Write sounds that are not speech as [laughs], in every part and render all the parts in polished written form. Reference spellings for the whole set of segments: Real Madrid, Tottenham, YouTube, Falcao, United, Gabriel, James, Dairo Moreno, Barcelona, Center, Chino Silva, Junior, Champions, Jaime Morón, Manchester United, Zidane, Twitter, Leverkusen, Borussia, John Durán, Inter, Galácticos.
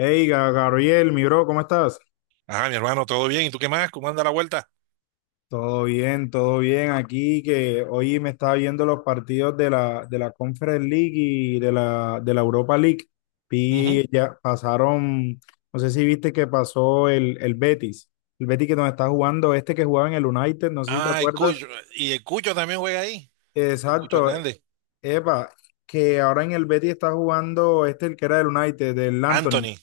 Hey, Gabriel, mi bro, ¿cómo estás? Ah, mi hermano, todo bien. ¿Y tú qué más? ¿Cómo anda la vuelta? Todo bien, todo bien. Aquí que hoy me estaba viendo los partidos de la Conference League y de la Europa League. Ujú. Y ya pasaron, no sé si viste que pasó el Betis. El Betis que nos está jugando, este que jugaba en el United, no sé si te Ah, el acuerdas. Cucho. Y el Cucho también juega ahí. El Cucho Exacto. Hernández. Epa, que ahora en el Betis está jugando este, el que era del United, del Anthony. Anthony.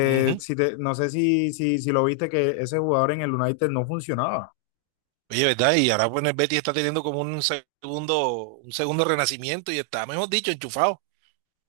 Ujú. si no sé si lo viste, que ese jugador en el United no funcionaba. Oye, ¿verdad? Y ahora pues el Betty está teniendo como un segundo renacimiento y está, mejor dicho, enchufado.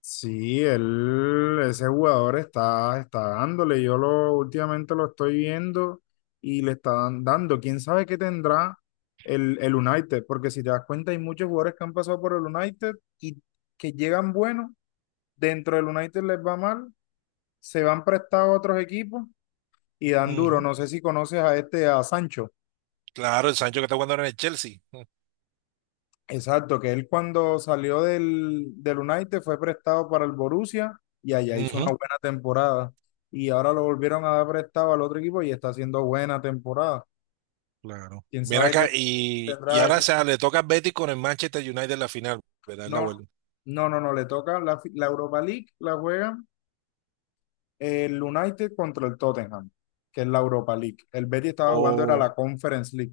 Sí, él, ese jugador está dándole. Yo lo últimamente lo estoy viendo y le está dando. ¿Quién sabe qué tendrá el United? Porque si te das cuenta, hay muchos jugadores que han pasado por el United y que llegan buenos. Dentro del United les va mal, se van prestados a otros equipos y dan duro. Ujú. No sé si conoces a este, a Sancho. Claro, el Sancho que está jugando ahora en el Chelsea. Exacto, que él cuando salió del United fue prestado para el Borussia y allá hizo una Ujú. buena temporada. Y ahora lo volvieron a dar prestado al otro equipo y está haciendo buena temporada. Claro. ¿Quién Ven sabe acá qué y tendrá ahora ese o equipo? sea, le toca al Betty con el Manchester United en la final, ¿verdad? En No, la vuelta. no, no, no, le toca la Europa League, la juegan el United contra el Tottenham, que es la Europa League. El Betis estaba jugando, era la O. Conference League.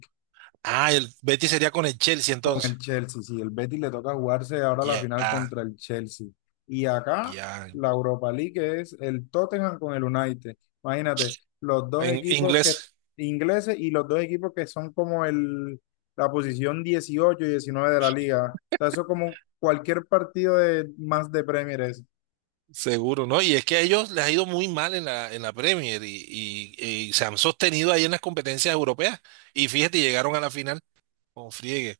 Ah, el Betty sería con el Chelsea Con el entonces. Chelsea, sí, el Betis le toca jugarse ahora la Ya, final contra el Chelsea. Y acá ya. la Europa League es el Tottenham con el United. Imagínate, los dos En equipos que inglés. ingleses y los dos equipos que son como el, la posición 18 y 19 de la liga. O sea, eso es como cualquier partido de más de Premier es. Seguro, ¿no? Y es que a ellos les ha ido muy mal en la Premier y se han sostenido ahí en las competencias europeas. Y fíjate, llegaron a la final con friegue.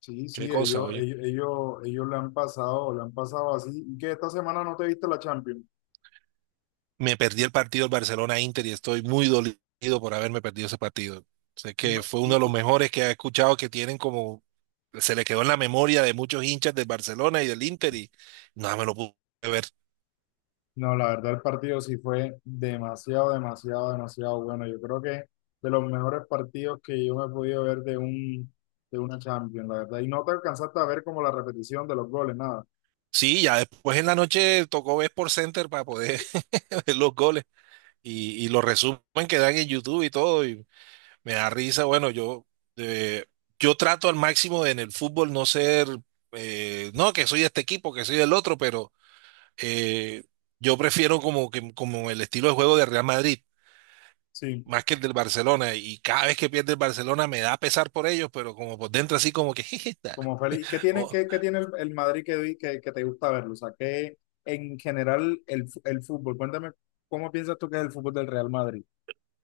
Sí, Qué sí, cosa, ellos, oye. ellos, ellos, ellos le han pasado así. ¿Y que esta semana no te viste la Champions? Me perdí el partido del Barcelona-Inter y estoy muy dolido por haberme perdido ese partido. Sé que No, fue uno de los y, mejores que he escuchado que tienen como, se le quedó en la memoria de muchos hinchas del Barcelona y del Inter y nada, me lo pude ver. No, la verdad el partido sí fue demasiado, demasiado, demasiado bueno. Yo creo que de los mejores partidos que yo me he podido ver de un, de una Champions, la verdad. Y no te alcanzaste a ver como la repetición de los goles, nada. Sí, ya después en la noche tocó ver por Center para poder [laughs] ver los goles y los resumen que dan en YouTube y todo. Y me da risa, bueno, yo, eh, yo trato al máximo de en el fútbol no ser, no, que soy de este equipo, que soy del otro, pero eh, yo prefiero como, que, como el estilo de juego de Real Madrid, Sí, más que el del Barcelona, y cada vez que pierde el Barcelona me da pesar por ellos, pero como por dentro así como que, [laughs] jeje, como feliz. ¿Qué tiene, oh. qué tiene el Madrid que te gusta verlo? O sea, ¿qué en general el fútbol? Cuéntame, ¿cómo piensas tú que es el fútbol del Real Madrid?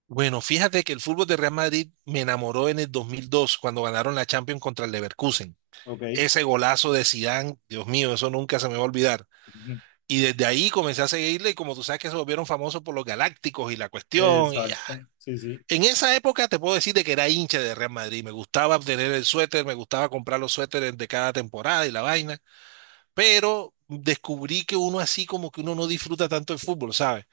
Bueno, fíjate que el fútbol de Real Madrid me enamoró en el 2002 cuando ganaron la Champions contra el Leverkusen. Ok. Ese golazo de Zidane, Dios mío, eso nunca se me va a olvidar. Ujú. Y desde ahí comencé a seguirle y como tú sabes que se volvieron famosos por los Galácticos y la cuestión y ya. Exacto. Sí, sí. En esa época te puedo decir de que era hincha de Real Madrid. Me gustaba obtener el suéter, me gustaba comprar los suéteres de cada temporada y la vaina. Pero descubrí que uno así como que uno no disfruta tanto el fútbol, ¿sabes?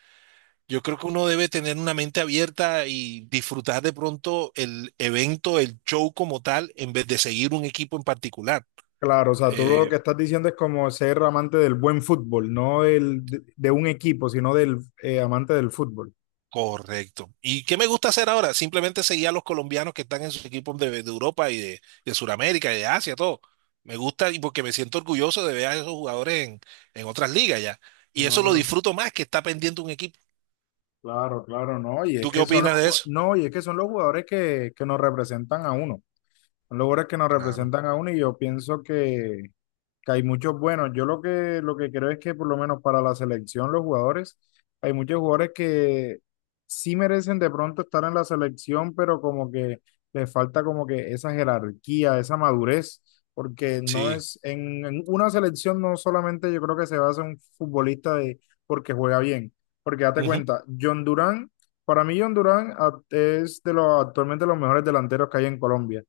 Yo creo que uno debe tener una mente abierta y disfrutar de pronto el evento, el show como tal, en vez de seguir un equipo en particular. Claro, o sea, tú lo Eh, que estás diciendo es como ser amante del buen fútbol, no de un equipo, sino del amante del fútbol. Correcto. ¿Y qué me gusta hacer ahora? Simplemente seguir a los colombianos que están en sus equipos de Europa y de Sudamérica y de Asia, todo. Me gusta y porque me siento orgulloso de ver a esos jugadores en, otras ligas ya. Y En eso lo otro, disfruto más que está pendiente un equipo. claro, claro, no, y es ¿Tú qué que son los, opinas de ju- eso? no, y es que son los jugadores que nos representan a uno, son los jugadores que nos Claro. representan a uno y yo pienso que hay muchos buenos. Yo lo que creo es que por lo menos para la selección, los jugadores, hay muchos jugadores que sí merecen de pronto estar en la selección, pero como que les falta como que esa jerarquía, esa madurez, porque no Sí. es, en una selección no solamente yo creo que se basa un futbolista de porque juega bien, porque date Ujú. cuenta, John Durán, para mí John Durán es de los actualmente los mejores delanteros que hay en Colombia,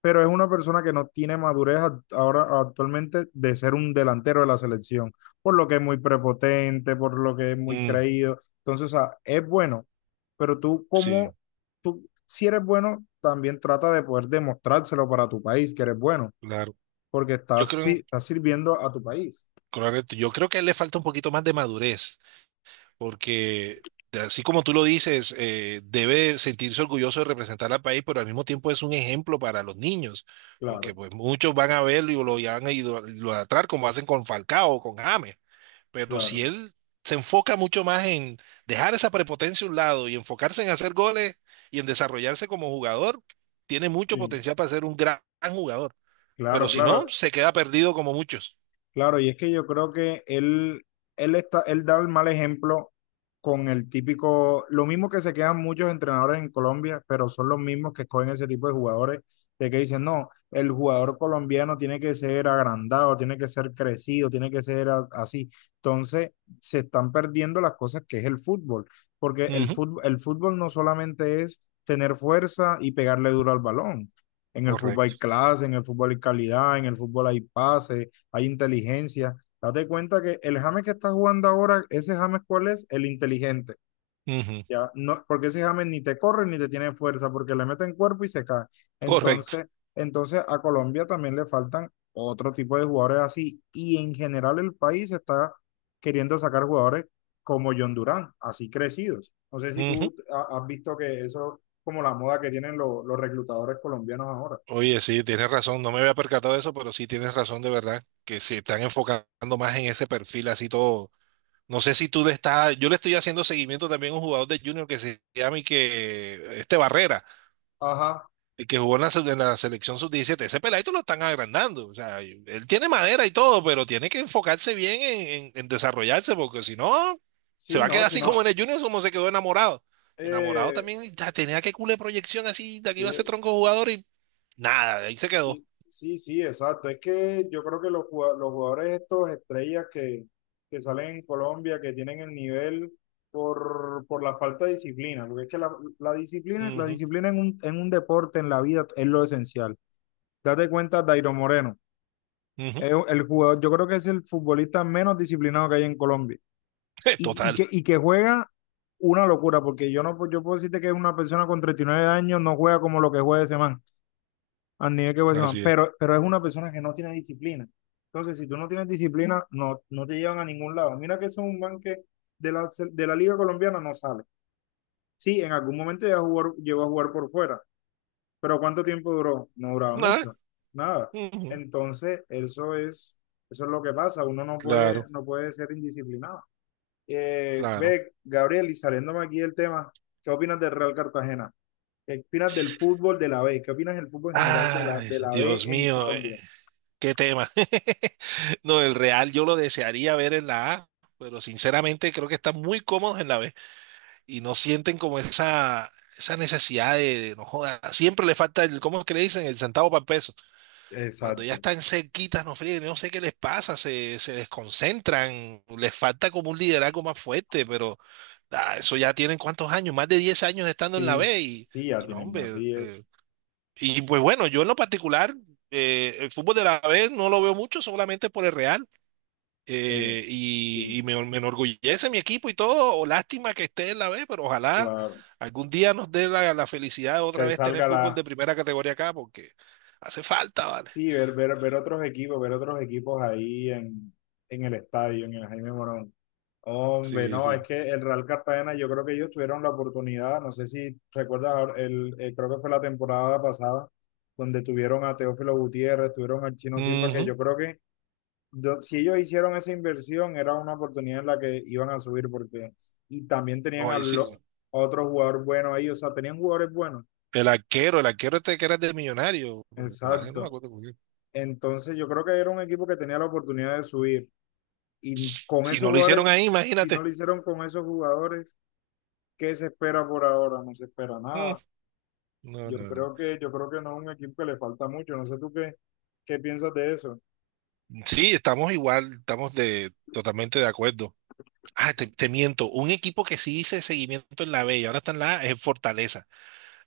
pero es una persona que no tiene madurez ahora actualmente de ser un delantero de la selección, por lo que es muy prepotente, por lo que es muy Mm, creído. Entonces, o sea, es bueno, pero sí, tú si eres bueno, también trata de poder demostrárselo para tu país que eres bueno, claro. porque Yo estás, si- creo, estás sirviendo a tu país. correcto. Yo creo que a él le falta un poquito más de madurez. Porque así como tú lo dices, debe sentirse orgulloso de representar al país, pero al mismo tiempo es un ejemplo para los niños, porque Claro, pues muchos van a verlo y lo y van a idolatrar como hacen con Falcao o con James, pero claro, si él se enfoca mucho más en dejar esa prepotencia a un lado y enfocarse en hacer goles y en desarrollarse como jugador, tiene mucho sí. potencial para ser un gran jugador, pero Claro, si no, claro. se queda perdido como muchos. Claro, y es que yo creo que él da el mal ejemplo con el típico, lo mismo que se quedan muchos entrenadores en Colombia, pero son los mismos que escogen ese tipo de jugadores, de que dicen, no, el jugador colombiano tiene que ser agrandado, tiene que ser crecido, tiene que ser así. Entonces, se están perdiendo las cosas que es el fútbol, porque el Ujú, fútbol, el fútbol no solamente es tener fuerza y pegarle duro al balón. En el fútbol hay correcto. clase, en el fútbol hay calidad, en el fútbol hay pase, hay inteligencia. Date cuenta que el James que está jugando ahora, ese James, ¿cuál es? El inteligente. Ujú, Ya, no, porque ese James ni te corre ni te tiene fuerza, porque le meten cuerpo y se cae. correcto. Entonces, entonces a Colombia también le faltan otro tipo de jugadores así. Y en general el país está queriendo sacar jugadores como John Durán, así crecidos. No sé si tú has visto que eso es como la moda que tienen los reclutadores colombianos ahora. Oye, sí, tienes razón, no me había percatado de eso, pero sí tienes razón de verdad, que se están enfocando más en ese perfil así todo. No sé si tú le estás, yo le estoy haciendo seguimiento también a un jugador de Junior que se llama y que, este Barrera, Ajá, el que jugó en la, en la selección sub 17. Ese peladito lo están agrandando, o sea, él tiene madera y todo, pero tiene que enfocarse bien en, en desarrollarse, porque si no, se sí, va a no, quedar si así no, como en el Junior, como se quedó enamorado. Enamorado eh, también, y tenía que cule proyección así, de aquí iba sí. a ser tronco jugador y nada, ahí se quedó. Sí, sí, sí, exacto. Es que yo creo que los jugadores estos estrellas que salen en Colombia, que tienen el nivel por la falta de disciplina, porque es que la disciplina, la Ujú, disciplina en un deporte, en la vida, es lo esencial. Date cuenta, Dairo Moreno, ujú. es el jugador, yo creo que es el futbolista menos disciplinado que hay en Colombia [laughs] y, y Total, que, y que juega una locura, porque yo no, yo puedo decirte que es una persona con 39 años, no juega como lo que juega ese man al nivel que puede ser Juan, así es. pero es una persona que no tiene disciplina. Entonces, si tú no tienes disciplina, no, no te llevan a ningún lado. Mira que eso es un man que de la Liga Colombiana no sale. Sí, en algún momento ya jugó, llegó a jugar por fuera, pero ¿cuánto tiempo duró? No duraba Ah, mucho, nada. ujú, Entonces, eso es lo que pasa. Uno no puede, claro, no puede ser indisciplinado. Claro. Ve, Gabriel, y saliéndome aquí del tema, ¿qué opinas del Real Cartagena? ¿Qué opinas del fútbol de la B? ¿Qué opinas del fútbol en general de la, Ay, de la B Dios en mío, Colombia? qué tema. [laughs] No, el Real yo lo desearía ver en la A, pero sinceramente creo que están muy cómodos en la B y no sienten como esa, necesidad de, no joda, siempre le falta el, ¿cómo es que le dicen? El centavo para el peso. Cuando ya Exacto. están cerquitas, no fríen, no sé qué les pasa, se desconcentran, les falta como un liderazgo más fuerte, pero eso ya tienen cuántos años, más de 10 años estando en la Sí, B y, sí, ya y no, tienen más hombre. 10. Y pues bueno, yo en lo particular, el fútbol de la B no lo veo mucho, solamente por el Real. Eh, y sí, y me enorgullece mi equipo y todo. O lástima que esté en la B, pero ojalá claro. algún día nos dé la felicidad de Que otra vez tener salga la... fútbol de primera categoría acá, porque hace falta, ¿vale? Sí, ver otros equipos, ver otros equipos ahí en el estadio, en el Jaime Morón. Hombre, Sí, no, es sí. que el Real Cartagena, yo creo que ellos tuvieron la oportunidad, no sé si recuerdas, ahora, creo que fue la temporada pasada, donde tuvieron a Teófilo Gutiérrez, tuvieron al Chino Silva, que Ujú. yo creo que si ellos hicieron esa inversión, era una oportunidad en la que iban a subir, porque y también tenían a, Ay, lo- a sí. otro jugador bueno ahí, o sea, tenían jugadores buenos. El arquero este que era de millonario. No me Exacto. acuerdo cómo era. Entonces yo creo que era un equipo que tenía la oportunidad de subir. Y con Si esos no lo hicieron ahí, jugadores, si no imagínate. lo hicieron con esos jugadores, ¿qué se espera por ahora? No se espera Mm, nada. no, Yo no, no. creo que, yo creo que no es un equipo que le falta mucho. No sé tú qué, piensas de eso. Sí, estamos igual, estamos de, totalmente de acuerdo. Ah, te miento. Un equipo que sí hice seguimiento en la B y ahora está en la A es Fortaleza.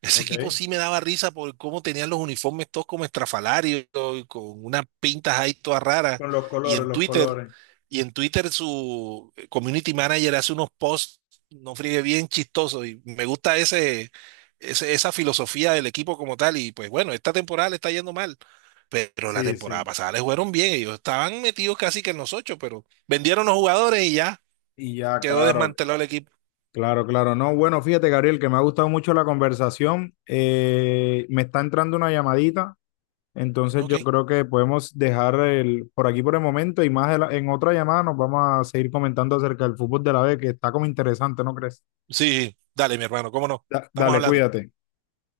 Ese equipo Ok. sí me daba risa por cómo tenían los uniformes todos como estrafalarios y con unas pintas ahí todas raras. Con los Y colores, en los Twitter, colores. y en Twitter, su community manager hace unos posts, no friegue bien chistosos. Y me gusta ese, esa filosofía del equipo como tal. Y pues bueno, esta temporada le está yendo mal. Pero la Sí, temporada sí. pasada les fueron bien. Ellos estaban metidos casi que en los ocho, pero vendieron los jugadores y ya Y ya, quedó claro, desmantelado el equipo. claro, claro. No, bueno, fíjate, Gabriel, que me ha gustado mucho la conversación. Me está entrando una llamadita, entonces Ok. yo creo que podemos dejar por aquí por el momento y más de en otra llamada nos vamos a seguir comentando acerca del fútbol de la B, que está como interesante, ¿no crees? Sí, dale, mi hermano, cómo no. Estamos Dale, hablando. cuídate.